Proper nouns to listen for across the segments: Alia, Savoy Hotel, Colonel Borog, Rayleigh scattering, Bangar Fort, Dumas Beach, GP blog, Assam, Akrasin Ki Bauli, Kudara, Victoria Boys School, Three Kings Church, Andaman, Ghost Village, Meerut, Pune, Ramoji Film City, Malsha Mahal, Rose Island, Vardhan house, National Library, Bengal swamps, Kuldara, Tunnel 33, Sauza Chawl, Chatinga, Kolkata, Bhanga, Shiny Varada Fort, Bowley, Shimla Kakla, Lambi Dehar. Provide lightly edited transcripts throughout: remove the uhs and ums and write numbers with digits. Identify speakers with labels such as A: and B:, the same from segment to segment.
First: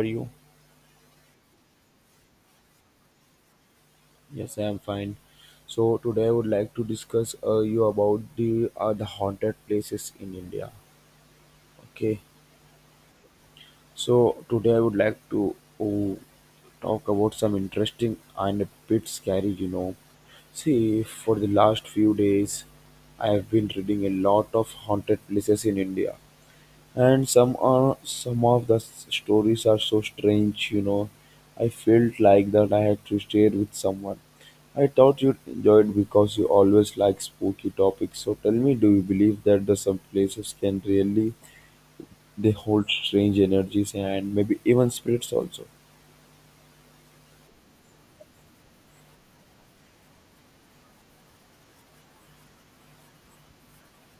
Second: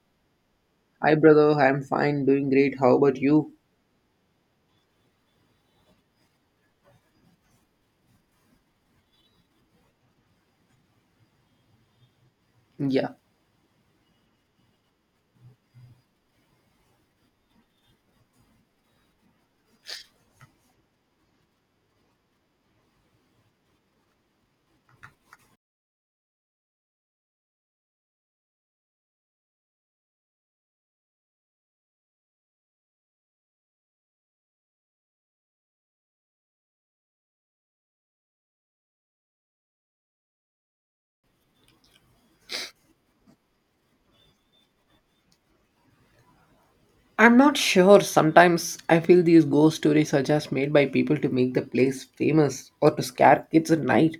A: Are you?
B: Hi, brother. I'm fine, doing great. How about you?
A: Yes, I am fine. So today I would like to discuss you about the haunted places in India. Okay.
B: Yeah.
A: So today I would like to uh, talk about some interesting and a bit scary, you know. See, for the last few days, I have been reading a lot of haunted places in India. And some are some of the s- stories are so strange, I felt like that I had to share with someone. I thought you'd enjoy it because you always like spooky topics. So tell me, do you believe that the some places can really, they hold strange energies and maybe even spirits also?
B: I'm not sure. Sometimes I feel these ghost stories are just made by people to make the place famous or to scare kids at night.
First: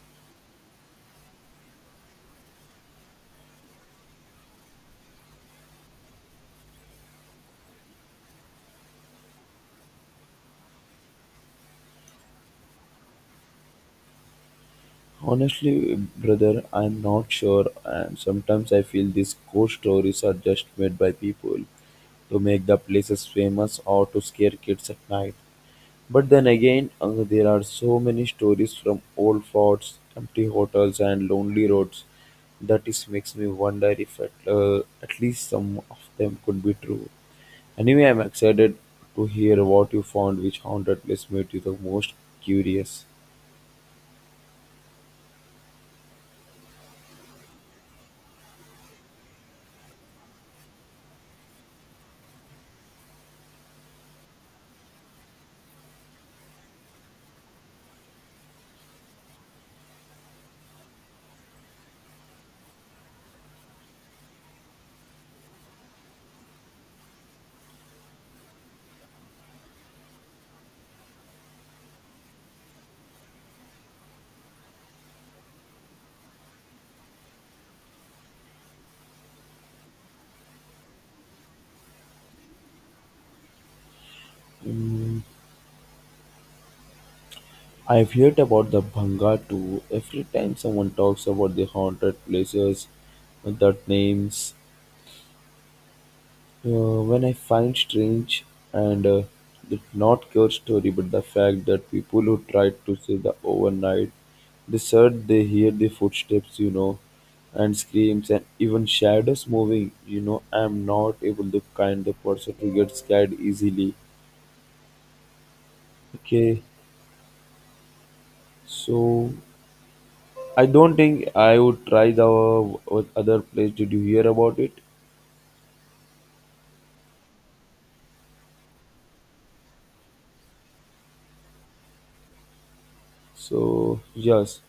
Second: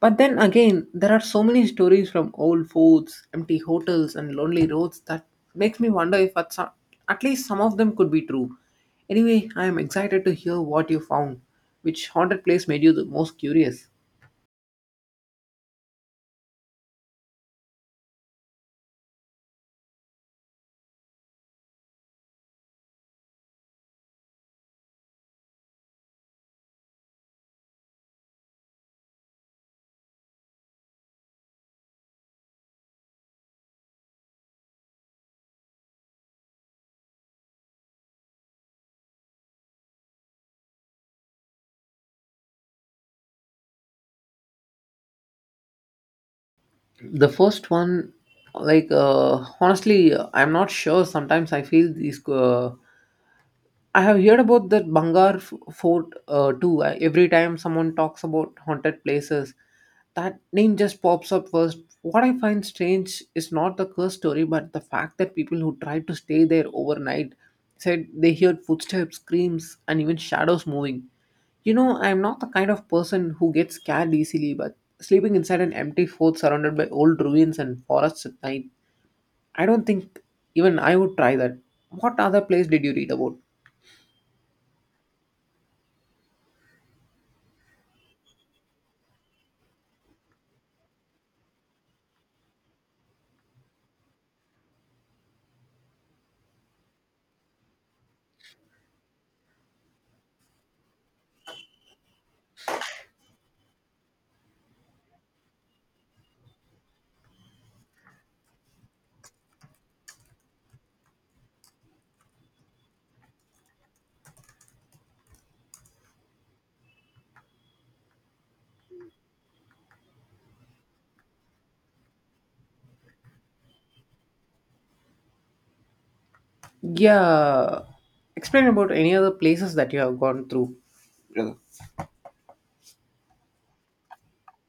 B: But then again, there are so many stories from old forts, empty hotels, and lonely roads that makes me wonder if at, some, at least some of them could be true. Anyway, I am excited to hear what you found. Which haunted place made you the most curious?
A: Honestly, brother, I'm not sure, and sometimes I feel these ghost stories are just made by people to make the places famous or to scare kids at night. But then again, there are so many stories from old forts, empty hotels, and lonely roads that is makes me wonder if at least some of them could be true. Anyway, I'm excited to hear what you found, which haunted place made you the most curious.
B: The first one like honestly I'm not sure sometimes I feel these I have heard about that Fort too. Every time someone talks about haunted places, that name just pops up first. What I find strange is not the curse story, but the fact that people who tried to stay there overnight said they heard footsteps, screams, and even shadows moving. You know, I'm not the kind of person who gets scared easily, but sleeping inside an empty fort surrounded by old ruins and forests at night, I don't think even I would try that. What other place did you read about?
A: Mm, I've heard about the Bhanga too. Every time someone talks about the haunted places, that names. When I find strange and it's not your story, but the fact that people who try to save the overnight, they said they hear the footsteps, you know, and screams and even shadows moving. You know, I'm not able to kind of person who gets scared easily. Okay, so I don't think I would try the other place. Did you hear about it?
B: Yeah. Explain about any other places that you have gone through.
A: So yes,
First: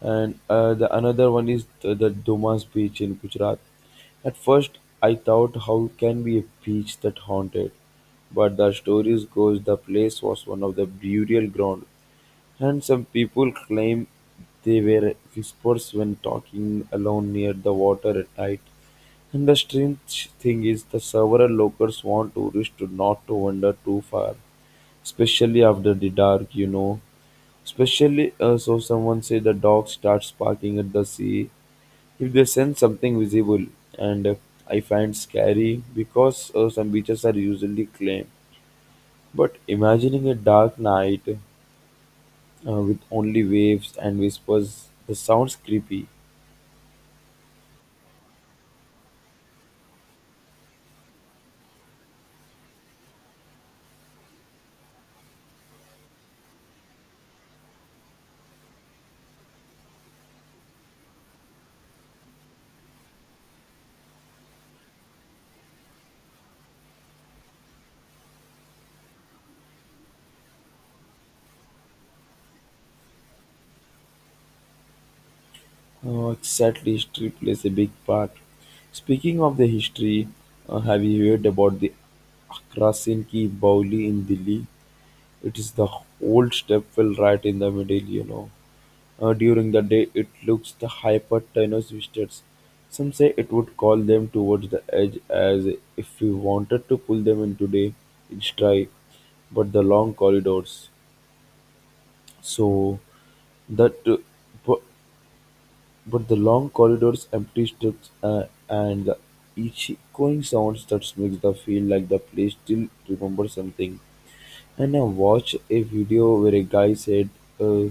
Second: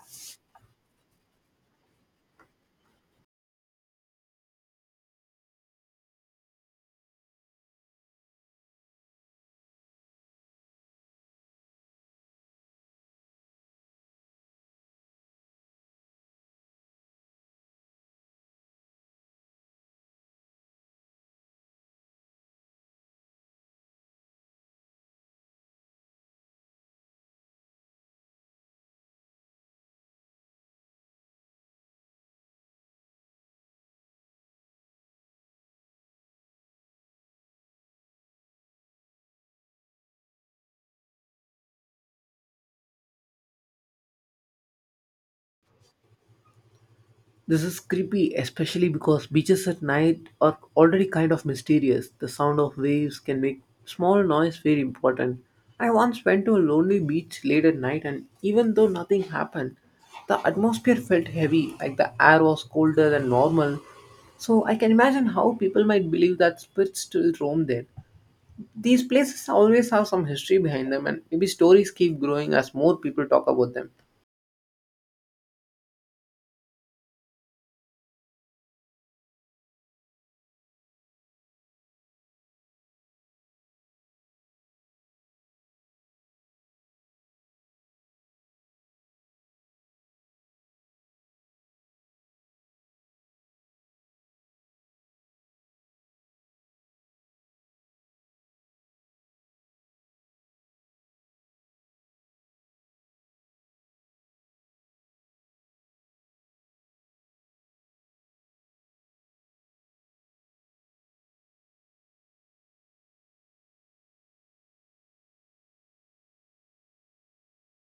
A: and the another one is the Dumas Beach in Gujarat. At first, I thought how can be a beach that haunted, but the stories goes the place was one of the burial ground, and some people claim they were whispers when talking alone near the water at night. And the strange thing is the several locals want tourists to not to wander too far, especially after the dark, you know. Especially so someone say the dog starts barking at the sea if they sense something visible. And I find scary because some beaches are usually clean. But imagining a dark night with only waves and whispers. The sounds creepy.
B: This is creepy, especially because beaches at night are already kind of mysterious. The sound of waves can make small noise very important. I once went to a lonely beach late at night, and even though nothing happened, the atmosphere felt heavy, like the air was colder than normal. So I can imagine how people might believe that spirits still roam there. These places always have some history behind them, and maybe stories keep growing as more people talk about them.
A: Exactly, history plays a big part. Speaking of the history, have you heard about the Akrasin Ki Bauli in Delhi? It is the old stepwell right in the middle, you know. During the day, it looks the hypertenuse visitors. Some say it would call them towards the edge as if we wanted to pull them in today. It's dry, but the long corridors. So That but but the long corridors, empty streets, and the echoing sounds that makes the feel like the place still remembers something. And I watched a video where a guy said uh,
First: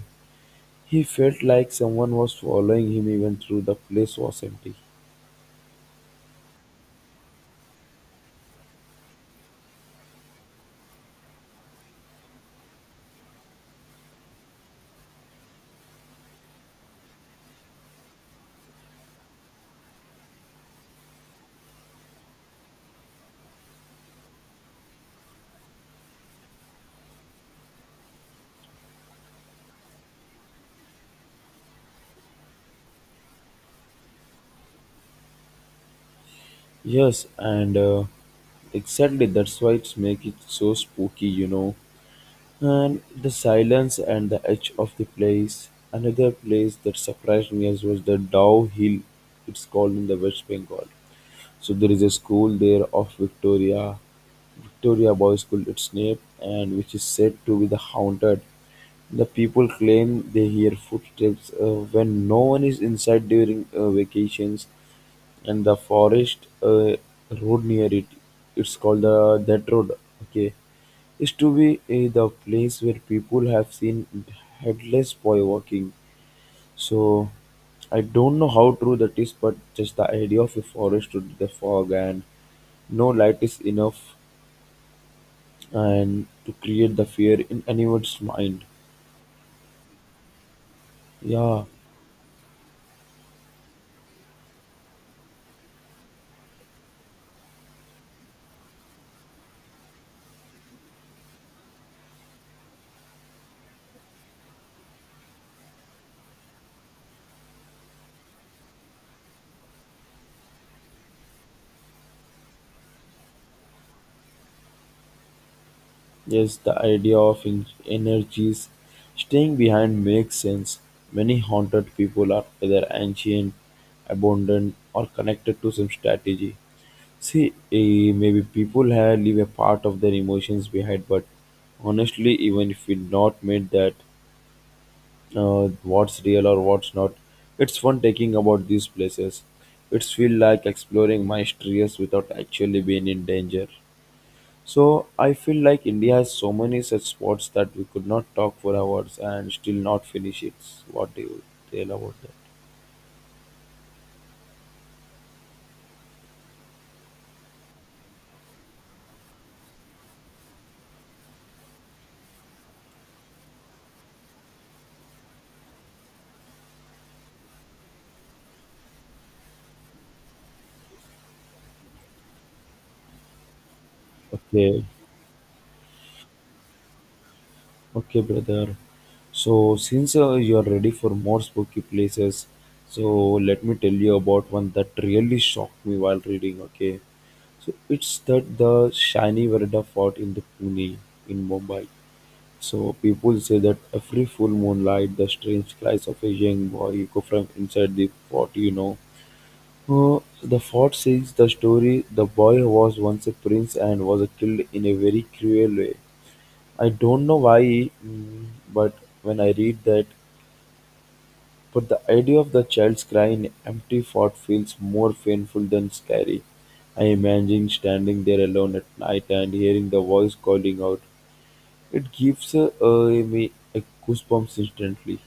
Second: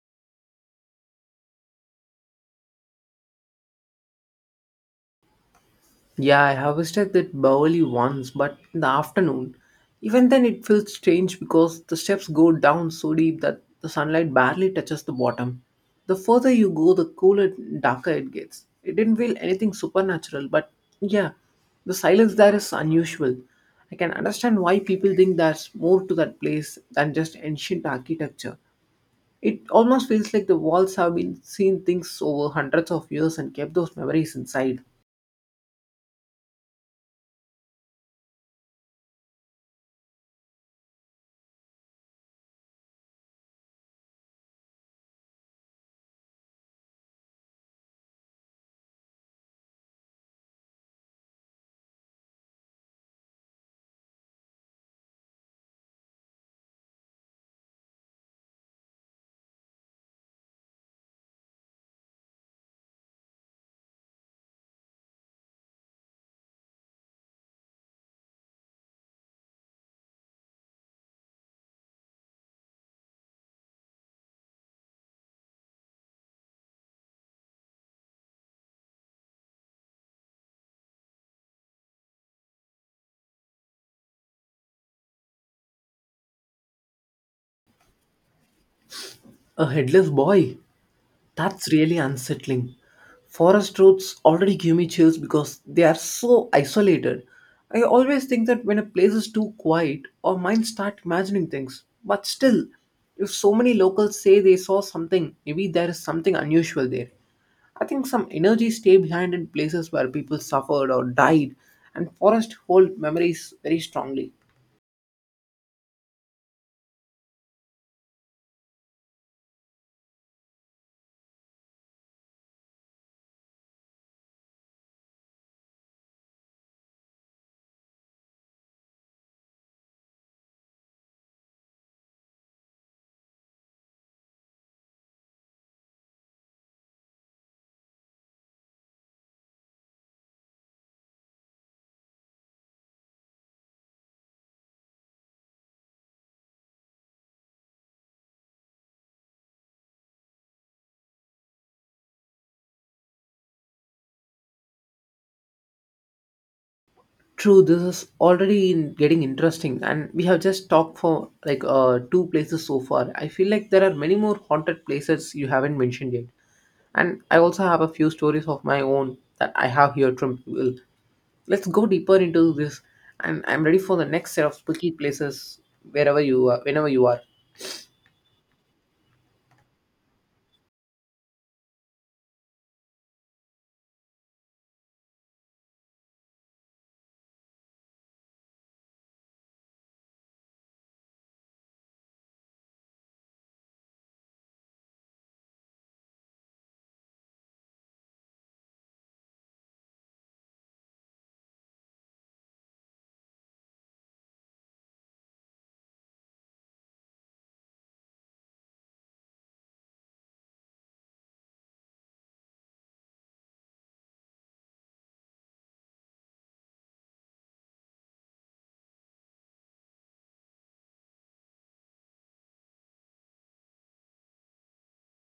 A: he felt like someone was following him even through the place was empty.
B: Yeah, I have visited that Bowley once, but in the afternoon. Even then, it feels strange because the steps go down so deep that the sunlight barely touches the bottom. The further you go, the cooler, darker it gets. It didn't feel anything supernatural, but yeah, the silence there is unusual. I can understand why people think there's more to that place than just ancient architecture. It almost feels like the walls have been seen things over hundreds of years and kept those memories inside.
A: Yes, and exactly that's why it's make it so spooky, you know. And the silence and the edge of the place. Another place that surprised me as was the Dow Hill, it's called in the West Bengal. So there is a school there of Victoria, Victoria Boys School, its name, and which is said to be the haunted. The people claim they hear footsteps when no one is inside during vacations. And the forest road near it, it's called the that road, okay, is to be the place where people have seen headless boy walking. So I don't know how true that is, but just the idea of a forest with the fog and no light is enough and to create the fear in anyone's mind.
B: A headless boy?
A: Yeah.
B: That's really unsettling. Forest roads already give me chills because they are so isolated. I always think that when a place is too quiet, our minds start imagining things. But still, if so many locals say they saw something, maybe there is something unusual there. I think some energy stay behind in places where people suffered or died, and forests hold memories very strongly.
A: Yes, the idea of energies staying behind makes sense. Many haunted people are either ancient, abandoned, or connected to some strategy. See, maybe people have leave a part of their emotions behind, but honestly, even if we not made that, what's real or what's not, it's fun taking about these places. It's feel like exploring my mysteries without actually being in danger. So I feel like India has so many such spots that we could not talk for hours and still not finish it. What do you tell about that?
B: True, this is already in getting interesting, and we have just talked for like two places so far. I feel like there are many more haunted places you haven't mentioned yet, and I also have a few stories of my own that I have here from people. Let's go deeper into this, and I'm ready for the next set of
A: Okay,
B: spooky places wherever you are, whenever you are.
A: okay, brother. So since you are ready for more spooky places, so let me tell you about one that really shocked me while reading. Okay, so it's that the shiny Varada Fort in the Pune in Mumbai. So people say that every full moonlight, the strange cries of a young boy echo from inside the fort. You know, the fort says the story, "The boy was once a prince and was killed in a very cruel way." I don't know why, mm, but when I read that, but the idea of the child's cry in an empty fort feels more painful than scary. I imagine standing there alone at night and hearing the voice calling out. It gives me a goosebumps instantly.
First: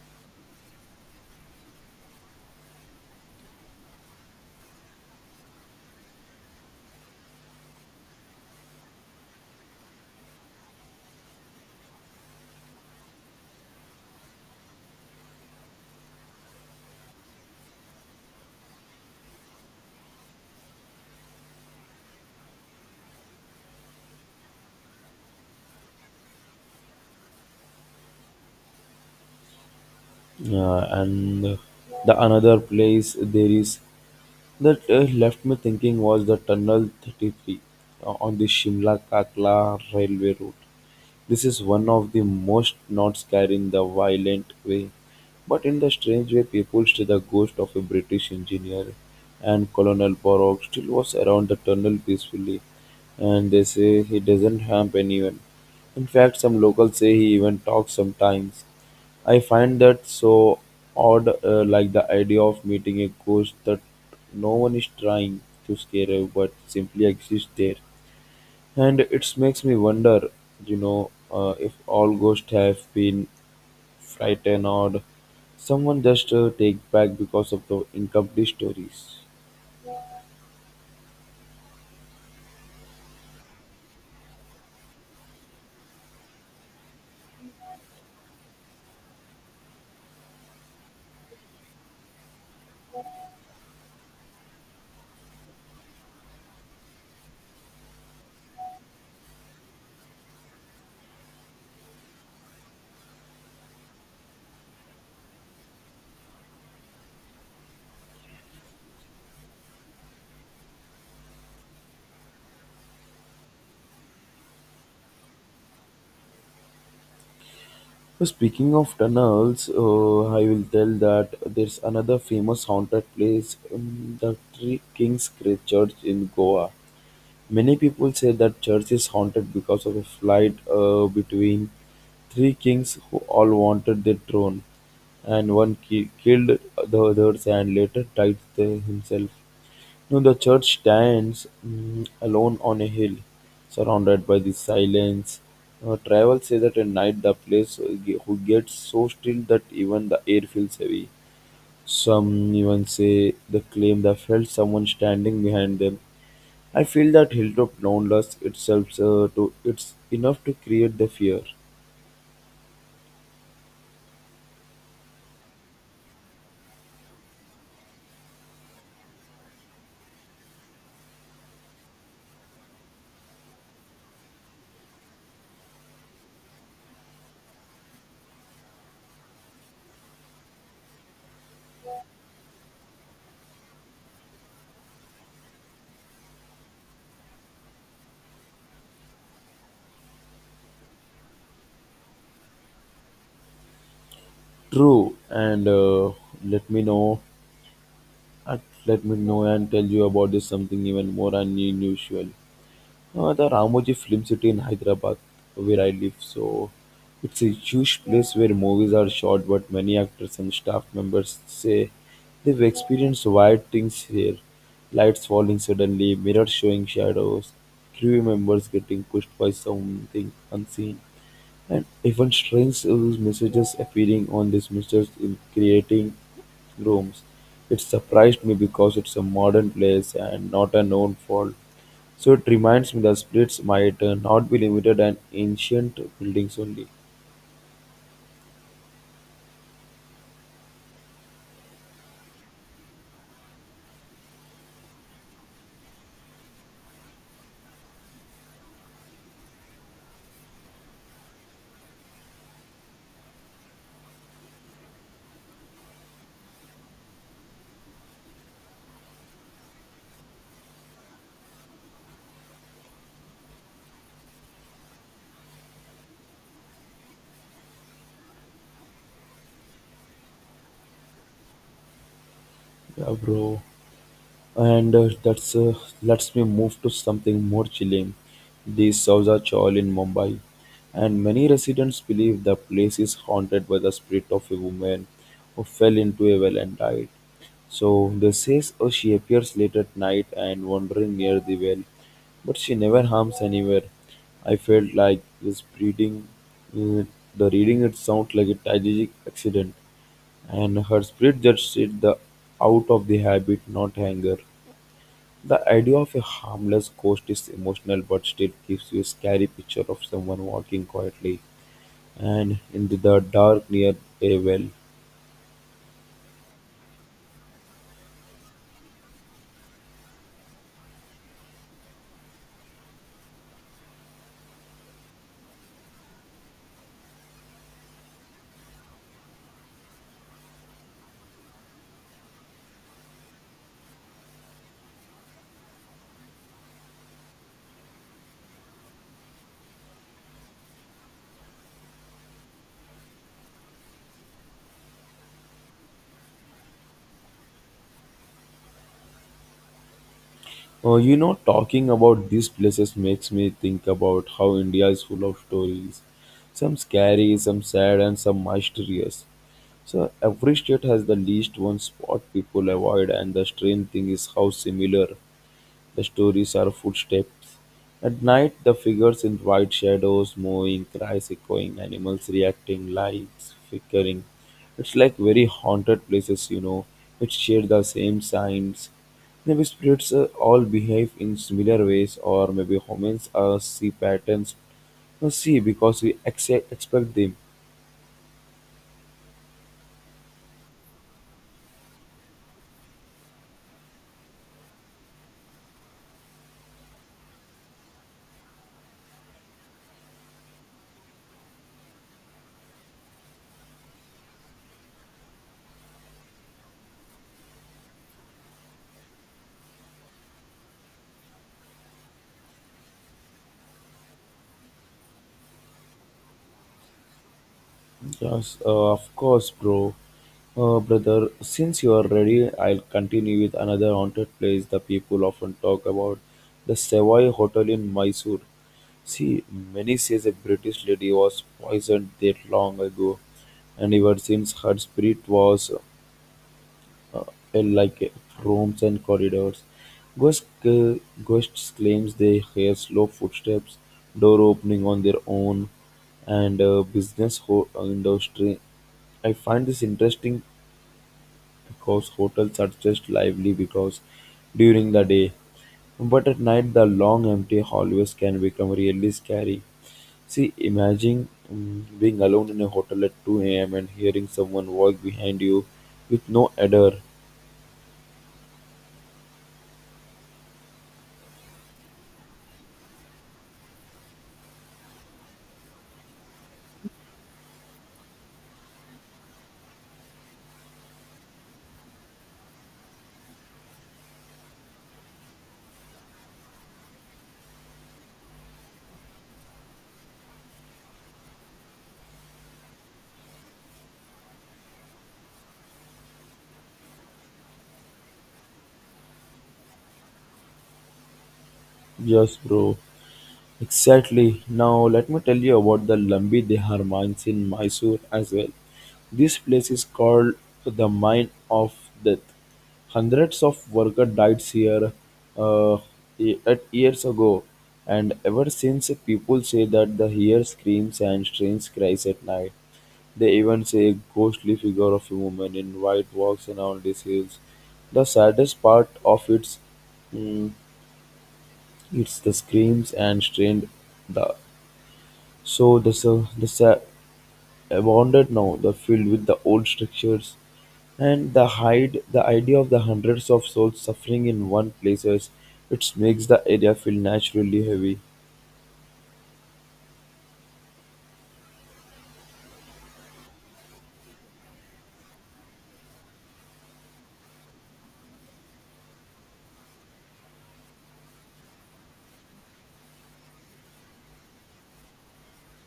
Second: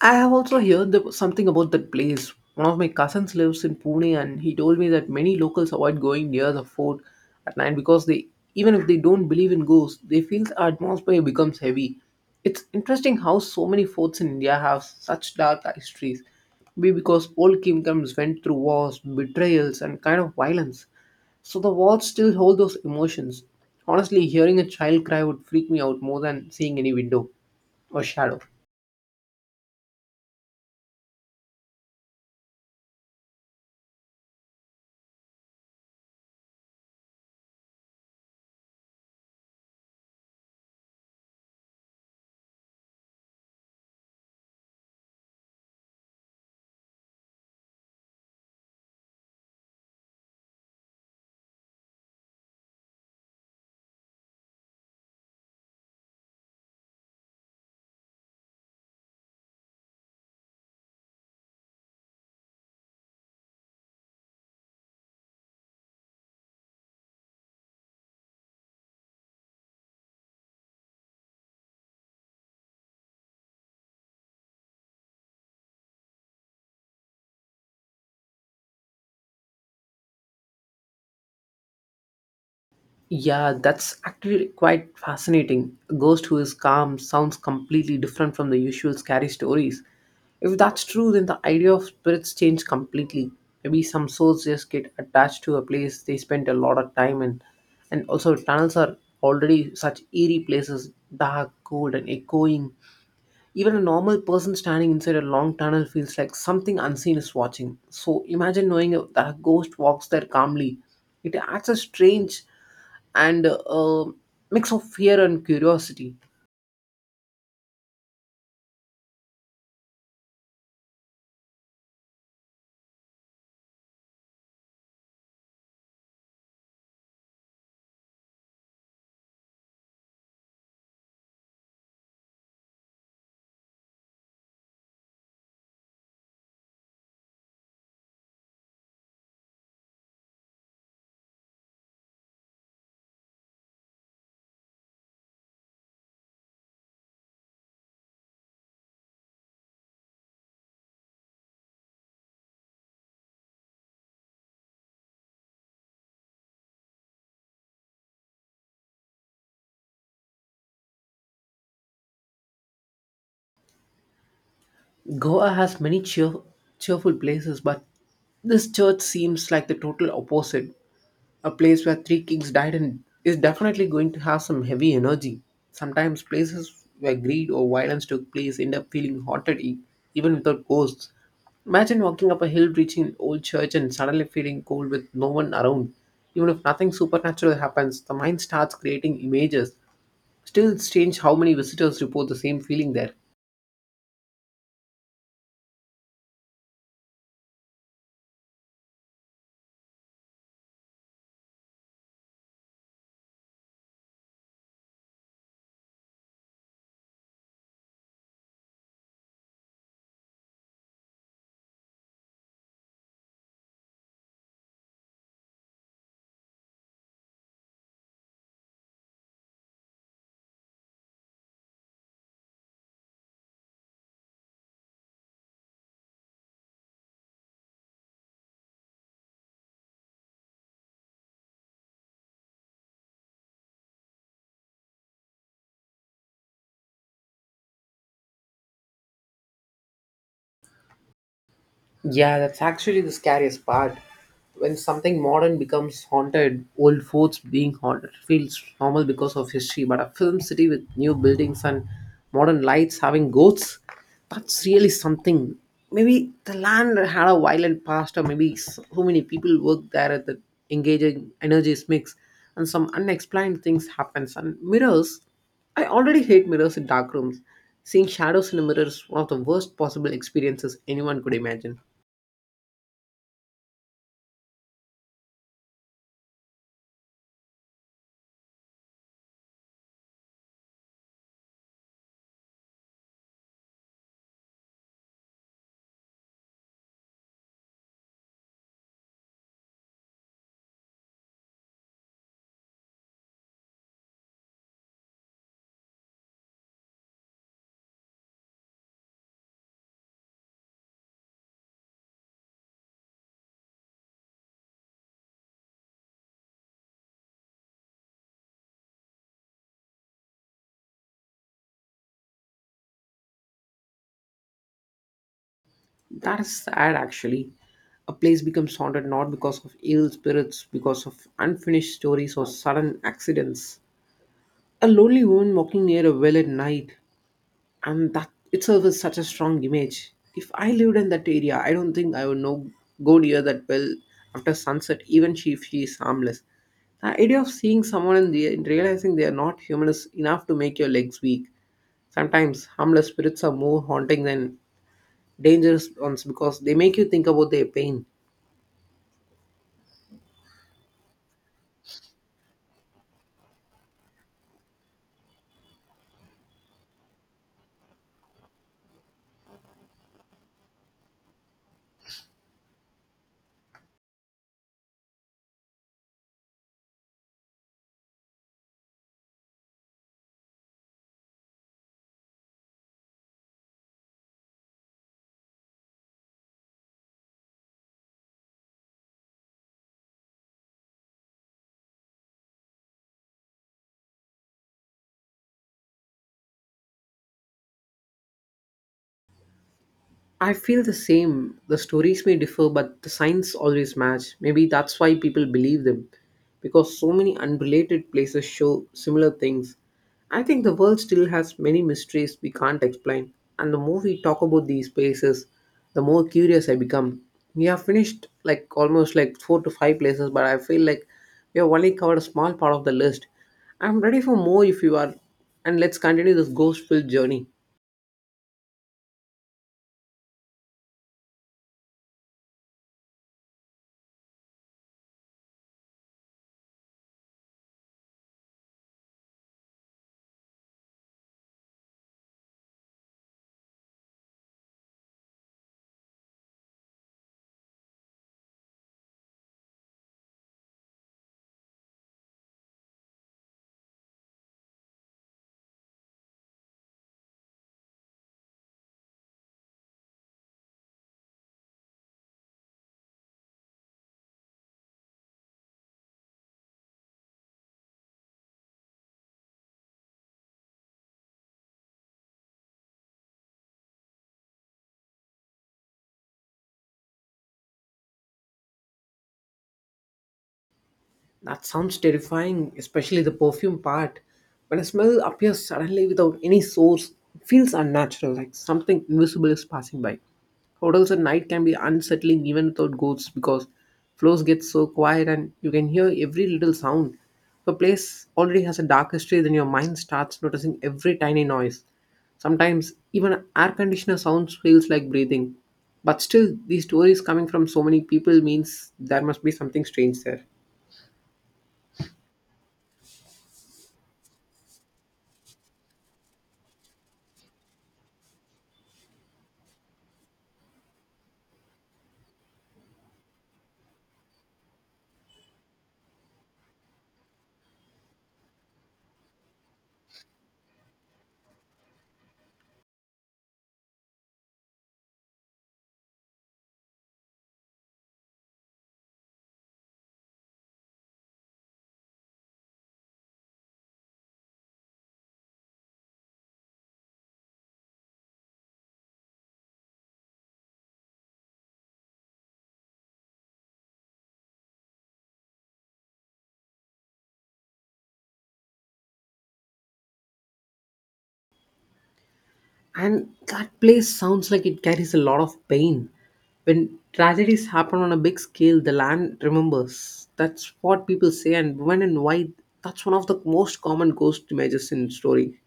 B: I have also heard the, something about that place. One of my cousins lives in Pune and he told me that many locals avoid going near the fort at night because they even if they don't believe in ghosts, they feel the atmosphere becomes heavy. It's interesting how so many forts in India have such dark histories. Maybe because old kingdoms went through wars, betrayals and kind of violence. So the walls still hold those emotions. Honestly, hearing a child cry would freak me out more than seeing any window or shadow.
A: And the another place there is that left me thinking was the Tunnel 33 on the Shimla Kakla railway route. This is one of the most not scary in the violent way, but in the strange way. People say the ghost of a British engineer and Colonel Borog still was around the tunnel peacefully, and they say he doesn't harm anyone. In fact, some locals say he even talks sometimes. I find that so odd, like the idea of meeting a ghost that no one is trying to scare you but simply exists there. And it makes me wonder, you know, if all ghosts have been frightened or someone just take back because of the incomplete stories.
B: Yeah, that's actually quite fascinating. A ghost who is calm sounds completely different from the usual scary stories. If that's true, then the idea of spirits change completely. Maybe some souls just get attached to a place they spent a lot of time in. And also, tunnels are already such eerie places dark, cold, and echoing. Even a normal person standing inside a long tunnel feels like something unseen is watching. So, imagine knowing that a ghost walks there calmly. It adds a strange and a mix of fear and curiosity.
A: So speaking of tunnels, I will tell that there's another famous haunted place in the Three Kings Church in Goa. Many people say that church is haunted because of a fight between three kings who all wanted the throne, and killed the others and later died there himself. Now the church stands alone on a hill, surrounded by the silence. Travel say that at night the place who gets so still that even the air feels heavy. Some even say they claim they felt someone standing behind them. I feel that Hilltop Downloads itself to it's enough to create the fear.
B: Goa has many cheerful places, but this church seems like the total opposite. A place where three kings died and is definitely going to have some heavy energy. Sometimes places where greed or violence took place end up feeling haunted even without ghosts. Imagine walking up a hill, reaching an old church, and suddenly feeling cold with no one around. Even if nothing supernatural happens, the mind starts creating images. Still, it's strange how many visitors report the same feeling there.
A: True, and let me know. uh, Let me know and tell you about this something even more unusual. The Ramoji Film City in Hyderabad, where I live, so it's a huge place where movies are shot, but many actors and staff members say they've experienced weird things here. Lights falling suddenly, mirrors showing shadows, crew members getting pushed by something unseen. And even strange use messages appearing on dismissals in creating rooms. It surprised me because it's a modern place and not a known fault. So it reminds me that spirits might not be limited and ancient buildings only.
B: Yeah, that's actually the scariest part. When something modern becomes haunted, old forts being haunted feels normal because of history, but a film city with new buildings and modern lights having ghosts, that's really something. Maybe the land had a violent past, or maybe so many people work there at the engaging energies mix, and some unexplained things happens. And mirrors, I already hate mirrors in dark rooms. Seeing shadows in a mirror is one of the worst possible experiences anyone could imagine.
A: Yeah, bro. And that's lets me move to something more chilling, the Sauza Chawl in Mumbai. And many residents believe the place is haunted by the spirit of a woman who fell into a well and died. So they say, oh, she appears late at night and wandering near the well, but she never harms anywhere. I felt like uh, the reading it sounds like a tragic accident, and her spirit just said the out of the habit, not anger. The idea of a harmless ghost is emotional but still gives you a scary picture of someone walking quietly and in the dark near a well.
B: That is sad, actually. A place becomes haunted not because of evil spirits, because of unfinished stories or sudden accidents. A lonely woman walking near a well at night, and that itself is such a strong image. If I lived in that area, I don't think I would know go near that well after sunset, even she, if she is harmless. The idea of seeing someone and realizing they are not human is enough to make your legs weak. Sometimes harmless spirits are more haunting than dangerous ones because they make you think about their pain.
A: You know, talking about these places makes me think about how India is full of stories. Some scary, some sad, and some mysterious. So every state has the least one spot people avoid, and the strange thing is how similar the stories are. Footsteps at night, the figures in white shadows, moving, cries echoing, animals reacting, lights flickering. It's like very haunted places, you know, which share the same signs. Maybe spirits all behave in similar ways, or maybe humans see because we expect them.
B: I feel the same. The stories may differ, but the signs always match. Maybe that's why people believe them, because so many unrelated places show similar things. I think the world still has many mysteries we can't explain, and the more we talk about these places, the more curious I become. We have finished like almost like four to five places, but I feel like we have only covered a small part of the list. I'm ready for more if you are, and let's continue this ghost filled journey.
A: Yes, of course, bro. Brother, since you are ready, I'll continue with another haunted place the people often talk about, the Savoy Hotel in Mysore. See, many says a British lady was poisoned there long ago, and ever since her spirit was rooms and corridors. Ghost, uh, Ghosts claims they hear slow footsteps, door opening on their own, and industry. I find this interesting because hotels are just lively because during the day, but at night the long empty hallways can become really scary. See, imagine being alone in a hotel at 2 a.m. and hearing someone walk behind you with no adder.
B: That sounds terrifying, especially the perfume part. When a smell appears suddenly without any source, it feels unnatural, like something invisible is passing by. Hotels at night can be unsettling even without ghosts because floors get so quiet and you can hear every little sound. If a place already has a dark history, then your mind starts noticing every tiny noise. Sometimes even air conditioner sounds feels like breathing. But still, these stories coming from so many people means there must be something strange there.
A: Yes, bro. Exactly. Now let me tell you about the Lambi Dehar mines in Mysore as well. This place is called the Mine of Death. Hundreds of workers died here uh, at years ago, and ever since people say that they hear screams and strange cries at night. They even say a ghostly figure of a woman in white walks around these hills. The saddest part of it's, mm, It's the screams and strained the so the sur- the sa- abandoned now, the filled with the old structures, and the hide the idea of the hundreds of souls suffering in one places, it makes the area feel naturally heavy.
B: And that place sounds like it carries a lot of pain. When tragedies happen on a big scale, the land remembers. That's what people say, and when and why, that's one of the most common ghost images in story.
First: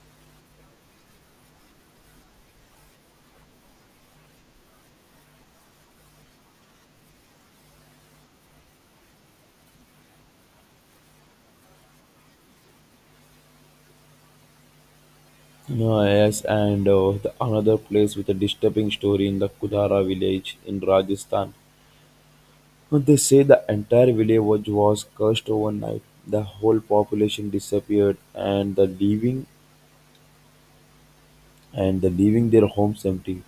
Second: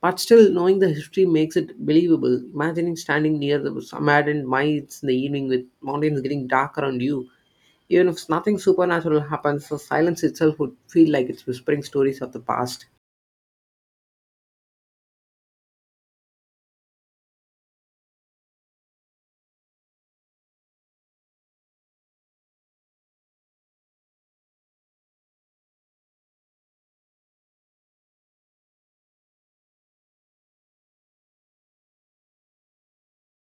B: But still, knowing the history makes it believable. Imagining standing near the abandoned mines in the evening with mountains getting dark around you, even if nothing supernatural happens, the silence itself would feel like it's whispering stories of the past.
A: Yes, and the another place with a disturbing story in the Kudara village in Rajasthan. They say the entire village was cursed overnight. The whole population disappeared, and the leaving their homes empty.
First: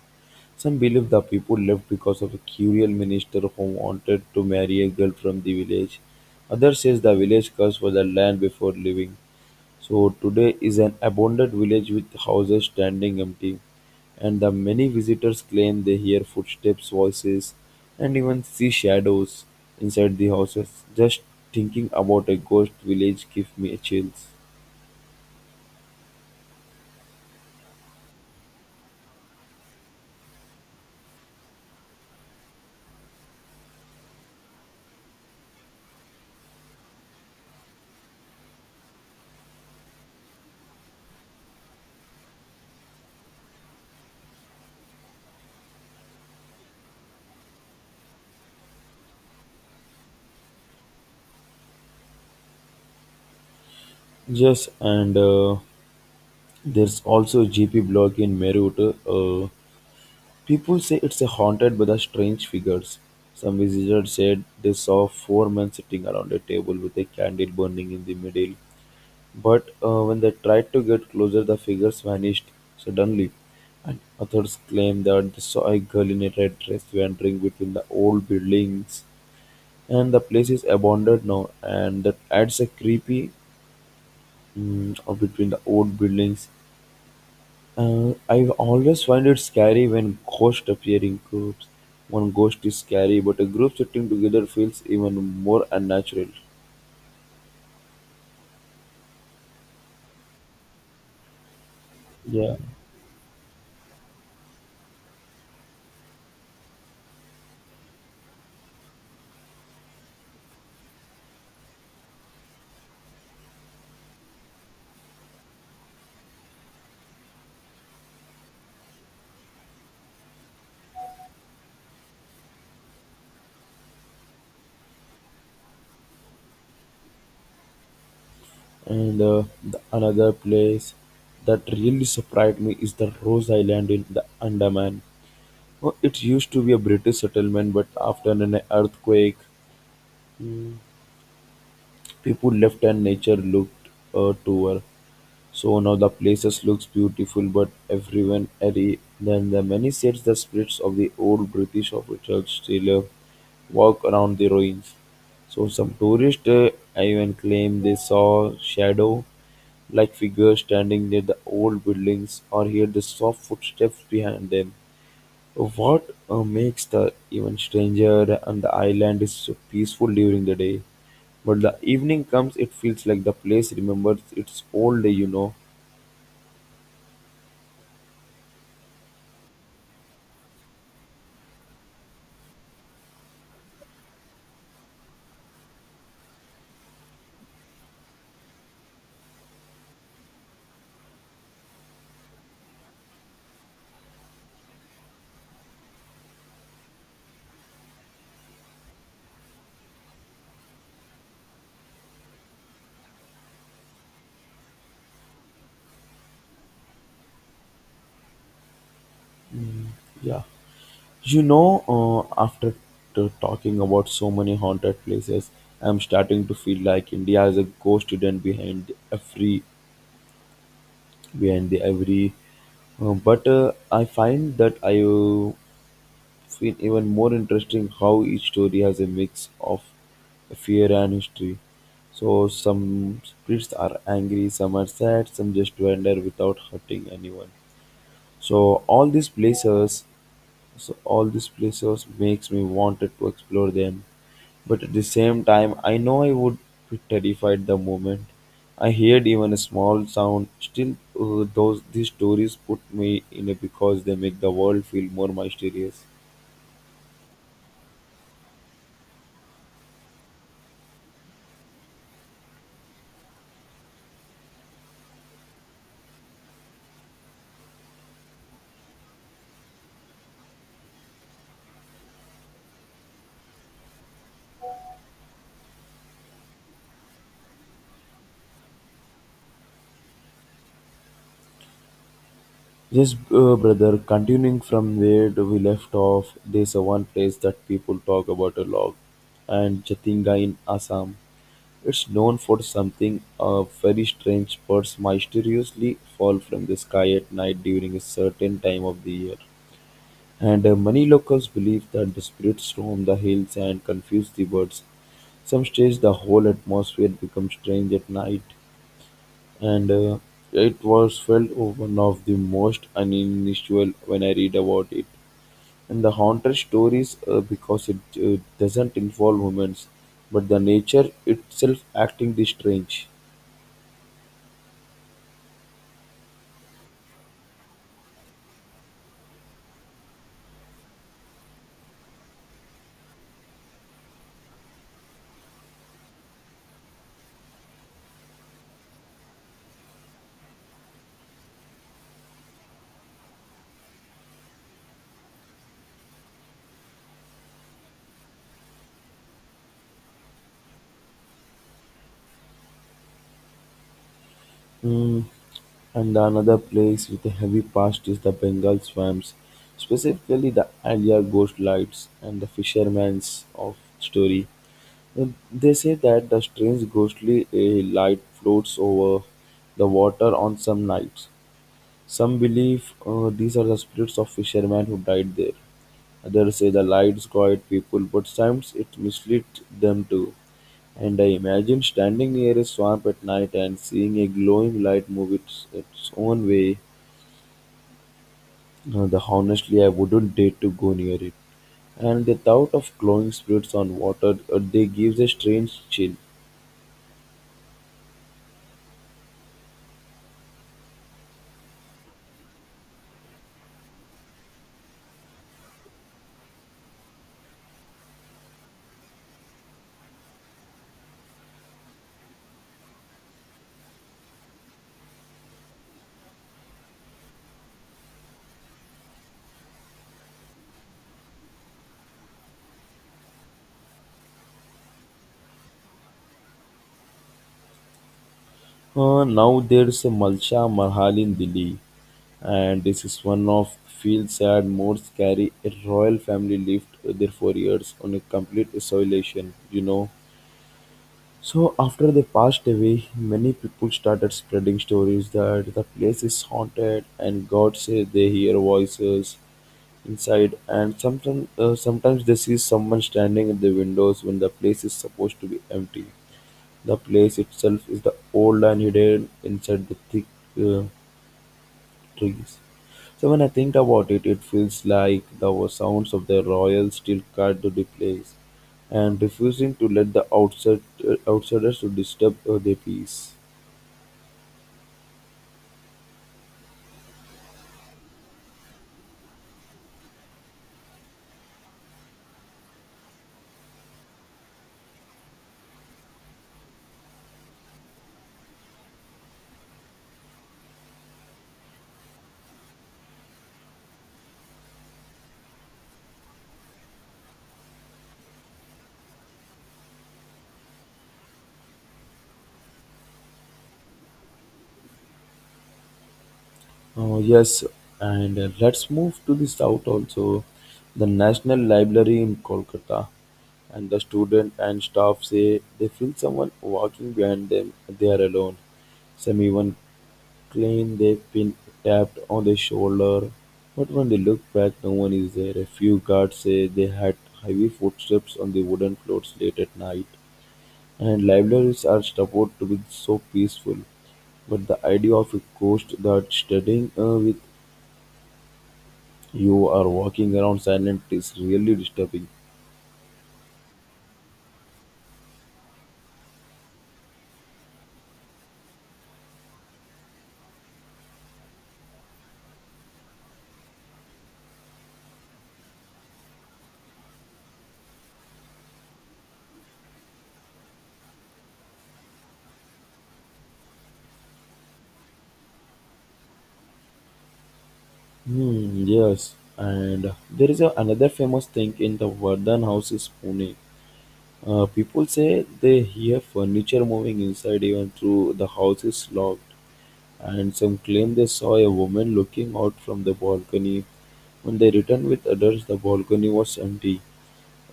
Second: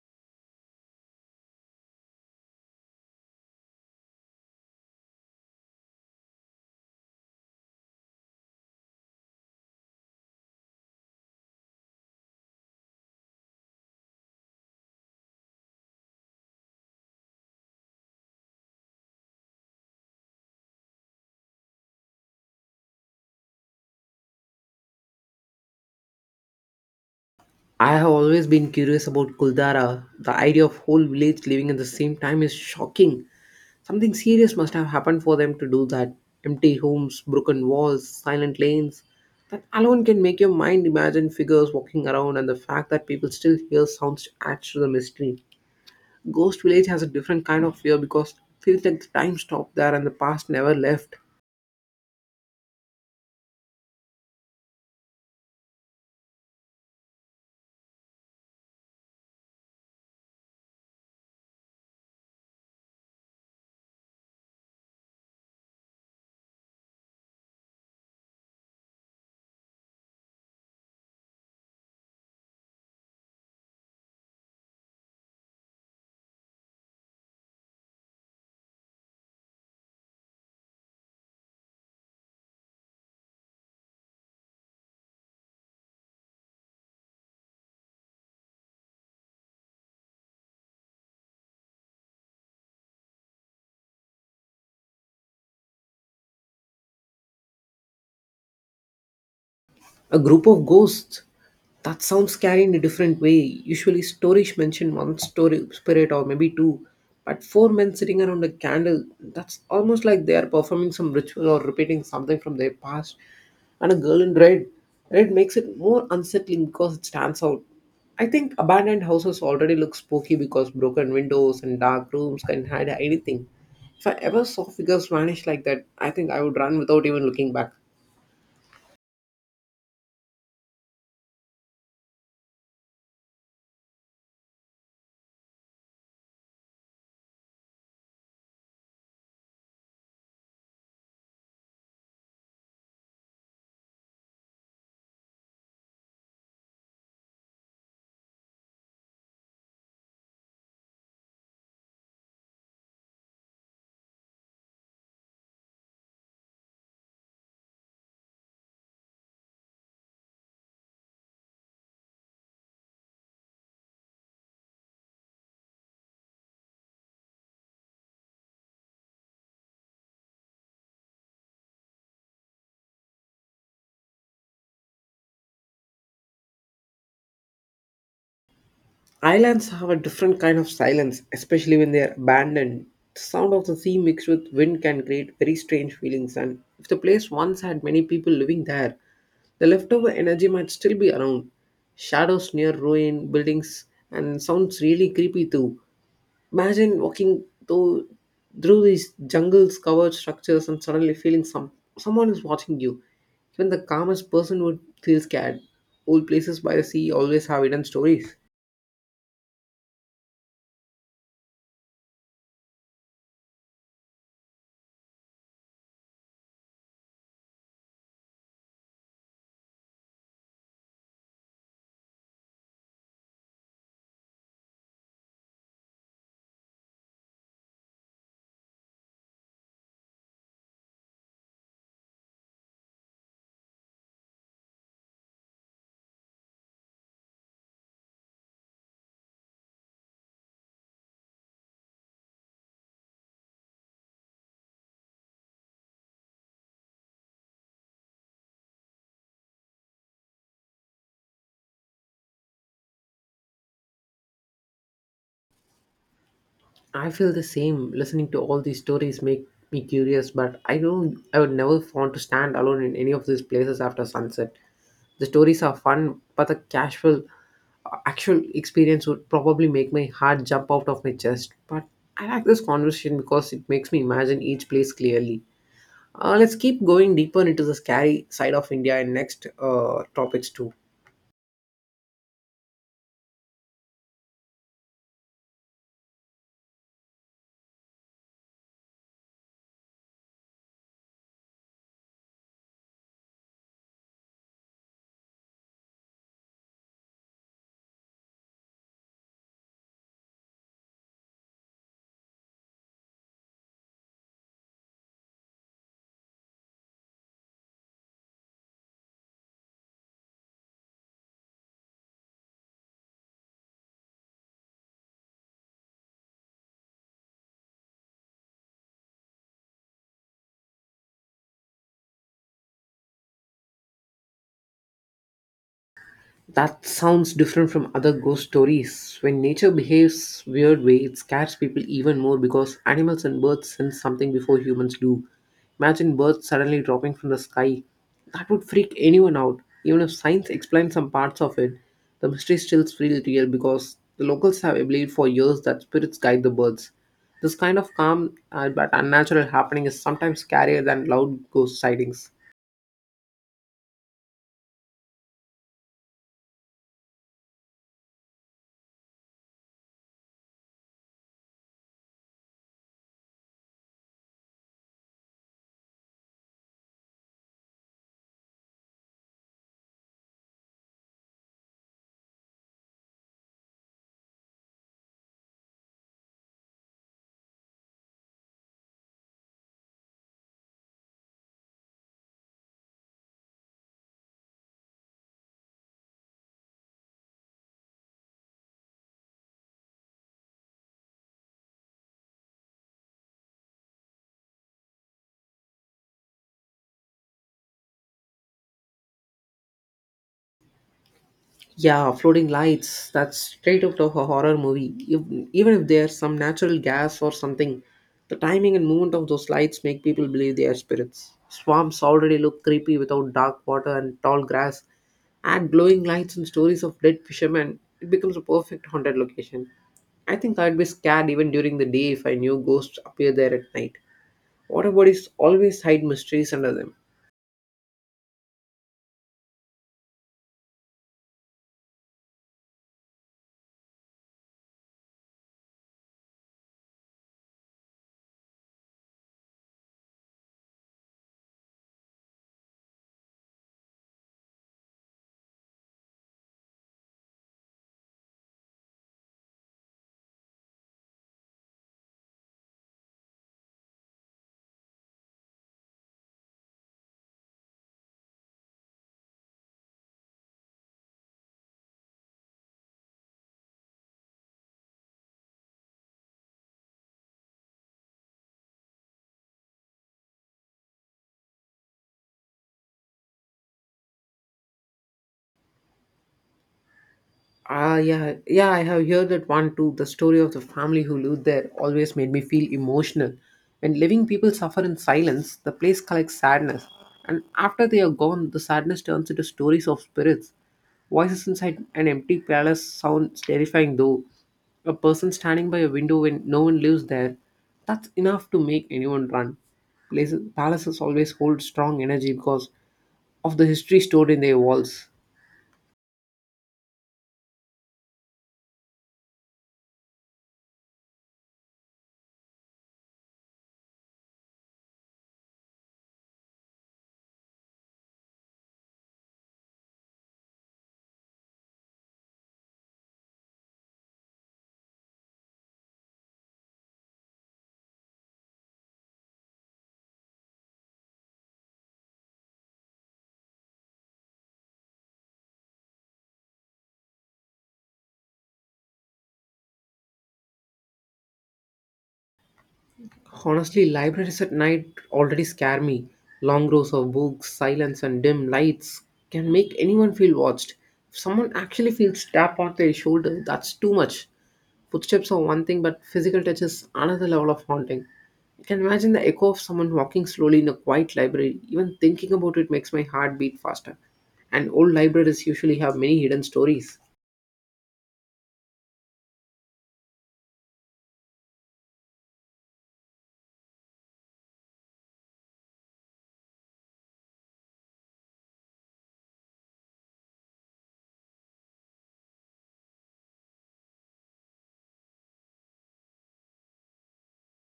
A: Some believe the people left because of a cruel minister who wanted to marry a girl from the village. Others says the village cursed for the land before leaving. So today is an abandoned village with houses standing empty, and the many visitors claim they hear footsteps, voices, and even see shadows inside the houses. Just thinking about a ghost village gives me chills.
B: I have always been curious about Kuldara. The idea of whole village living at the same time is shocking. Something serious must have happened for them to do that. Empty homes, broken walls, silent lanes. That alone can make your mind imagine figures walking around and the fact that people still hear sounds adds to the mystery. Ghost Village has a different kind of fear because it feels like the time stopped there and the past never left.
A: Yes, and there's also GP blog in Meerut. Uh, People say it's a haunted by the strange figures. Some visitors said they saw four men sitting around a table with a candle burning in the middle. But when they tried to get closer, the figures vanished suddenly. And others claimed that they saw a girl in a red dress wandering between the old buildings. And the place is abandoned now, and that adds a creepy, mm, between the old buildings. I always find it scary when ghosts appear in groups. One ghost is scary, but a group sitting together feels even more unnatural.
B: A group of ghosts. That sounds
A: Yeah,
B: scary in a different way. Usually, stories mention one story spirit or maybe two, but four men sitting around a candle. That's almost like they are performing some ritual or repeating something from their past. And a girl in red. Red makes it more unsettling because it stands out. I think abandoned houses already look spooky because broken windows and dark rooms can hide anything. If I ever saw figures vanish like that, I think I would run without even looking back.
A: and the another place that really surprised me is the Rose Island in the Andaman. Oh, it used to be a British settlement, but after an earthquake, mm, people left and nature looked to her. So now the places looks beautiful, but everyone airy. Then the many says the spirits of the old British officers still walk around the ruins. So some tourists even claim they saw shadow like figures standing near the old buildings or hear the soft footsteps behind them. What makes the even stranger and the island is so peaceful during the day. But the evening comes, it feels like the place remembers its old day, you know.
B: Islands have a different kind of silence, especially when they are abandoned. The sound of the sea mixed with wind can create very strange feelings, and if the place once had many people living there, the leftover energy might still be around. Shadows near ruin buildings and sounds really creepy too. Imagine walking through these jungles covered structures and suddenly feeling someone is watching you. Even the calmest person would feel scared. Old places by the sea always have hidden stories.
A: Yeah, you know, after talking about so many haunted places, I'm starting to feel like India is a ghost hidden behind every behind the every. But I find that I feel even more interesting how each story has a mix of fear and history. So some spirits are angry, some are sad, some just wander without hurting anyone. So all these places, so all these places makes me wanted to explore them. But at the same time, I know I would be terrified the moment I heard even a small sound. Still, those these stories put me in a because they make the world feel more mysterious.
B: I feel the same. Listening to all these stories make me curious, but I don't. I would never want to stand alone in any of these places after sunset. The stories are fun, but the casual, actual experience would probably make my heart jump out of my chest. But I like this conversation because it makes me imagine each place clearly. Let's keep going deeper into the scary side of India in next topics too.
A: Yes, brother. Continuing from where we left off, there's a one place that people talk about a lot, and Chatinga in Assam. It's known for something very strange birds mysteriously fall from the sky at night during a certain time of the year. And many locals believe that the spirits storm the hills and confuse the birds. Some stage the whole atmosphere becomes strange at night, and it was felt one of the most unusual when I read about it. And the haunted stories, because it doesn't involve humans, but the nature itself acting the strange.
B: That sounds different from other ghost stories. When nature behaves weird way, it scares people even more because animals and birds sense something before humans do. Imagine birds suddenly dropping from the sky. That would freak anyone out. Even if science explains some parts of it, the mystery still feels real because the locals have believed for years that spirits guide the birds. This kind of calm but unnatural happening is sometimes scarier than loud ghost sightings.
A: Mm, and another place with a heavy past is the Bengal swamps, specifically the Alia ghost lights and the fisherman's of story. And they say that the strange ghostly light floats over the water on some nights. Some believe these are the spirits of fishermen who died there. Others say the lights quiet people, but sometimes it misleads them too. And I imagine standing near a swamp at night and seeing a glowing light move its own way. The Honestly, I wouldn't dare to go near it. And the thought of glowing spirits on water, they gives a strange chill.
B: Yeah, floating lights. That's straight out of a horror movie. Even if there's some natural gas or something, the timing and movement of those lights make people believe they are spirits. Swamps already look creepy without dark water and tall grass. Add glowing lights and stories of dead fishermen, it becomes a perfect haunted location. I think I'd be scared even during the day if I knew ghosts appear there at night. Water bodies always hide mysteries under them.
A: Now there's a Malsha Mahal in Delhi, and this is one of feel sad, more scary. A royal family lived there for years on a complete isolation, you know. So after they passed away, many people started spreading stories that the place is haunted and God says they hear voices inside and sometimes they see someone standing at the windows when the place is supposed to be empty. The place itself is the old and hidden inside the thick uh, trees. So when I think about it, it feels like the sounds of the royal still cut to the place and refusing to let outsiders to disturb their peace.
B: Ah, yeah, yeah, I have heard that one too. The story of the family who lived there always made me feel emotional. When living people suffer in silence, the place collects sadness, and after they are gone, the sadness turns into stories of spirits. Voices inside an empty palace sounds terrifying, though. A person standing by a window when no one lives there, that's enough to make anyone run. Places, palaces always hold strong energy because of the history stored in their walls.
A: Oh, yes, and let's move to the south also. The National Library in Kolkata, and the student and staff say they feel someone walking behind them. They are alone. Some even claim they've been tapped on the shoulder, but when they look back, no one is there. A few guards say they had heavy footsteps on the wooden floors late at night, and libraries are supposed to be so peaceful. But the idea of a ghost that's studying with you or walking around silent is really disturbing.
B: Honestly, libraries at night already scare me. Long rows of books, silence, and dim lights can make anyone feel watched. If someone actually feels tapped on their shoulder, that's too much. Footsteps are one thing, but physical touch is another level of haunting. You can imagine the echo of someone walking slowly in a quiet library. Even thinking about it makes my heart beat faster. And old libraries usually have many hidden stories.
A: Hmm, yes, and there is another famous thing in the Vardhan house is Pune. People say they hear furniture moving inside even though the house is locked, and some claim they saw a woman looking out from the balcony. When they returned with adults, the balcony was empty.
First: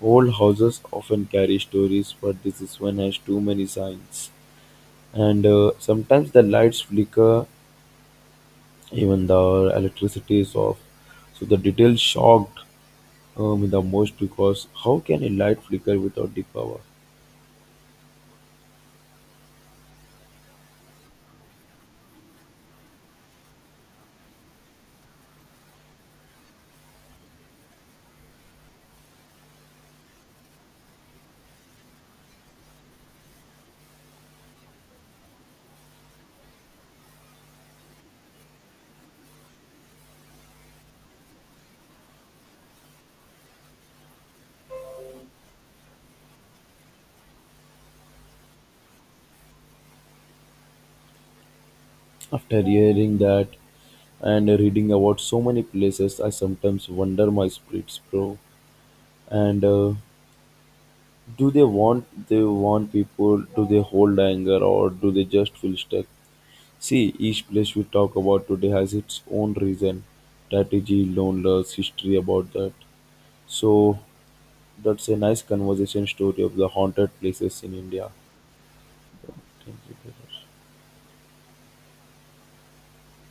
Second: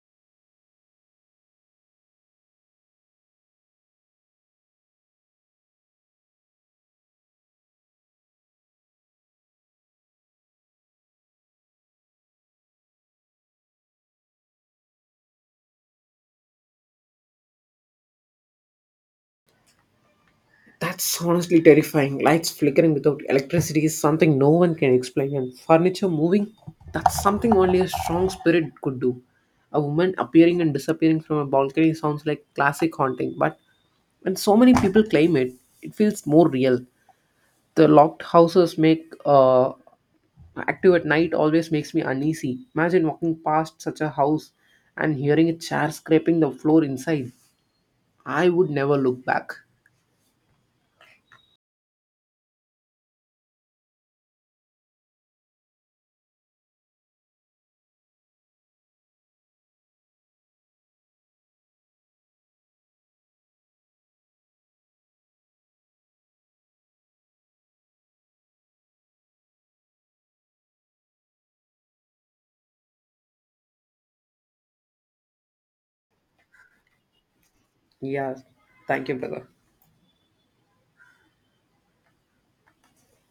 A: Old houses often carry stories, but this is one has too many signs. And sometimes the lights flicker, even the electricity is off. So the details shocked the most because how can a light flicker without the power?
B: That's honestly terrifying. Lights flickering without electricity is something no one can explain, and furniture moving, that's something only a strong spirit could do. A woman appearing and disappearing from a balcony sounds like classic haunting, but when so many people claim it, it feels more real. The locked houses make active at night always makes me uneasy. Imagine walking past such a house and hearing a chair scraping the floor inside. I would never look back.
A: After hearing that, and reading about so many places, I sometimes wonder my spirits, bro, and do they want people, do they hold anger, or do they just feel stuck? See each place we talk about today has its own reason, strategy, loneliness, history about that. So that's a nice conversation story of the haunted places in India.
B: Yeah, thank you, brother.
A: Thank you, brother.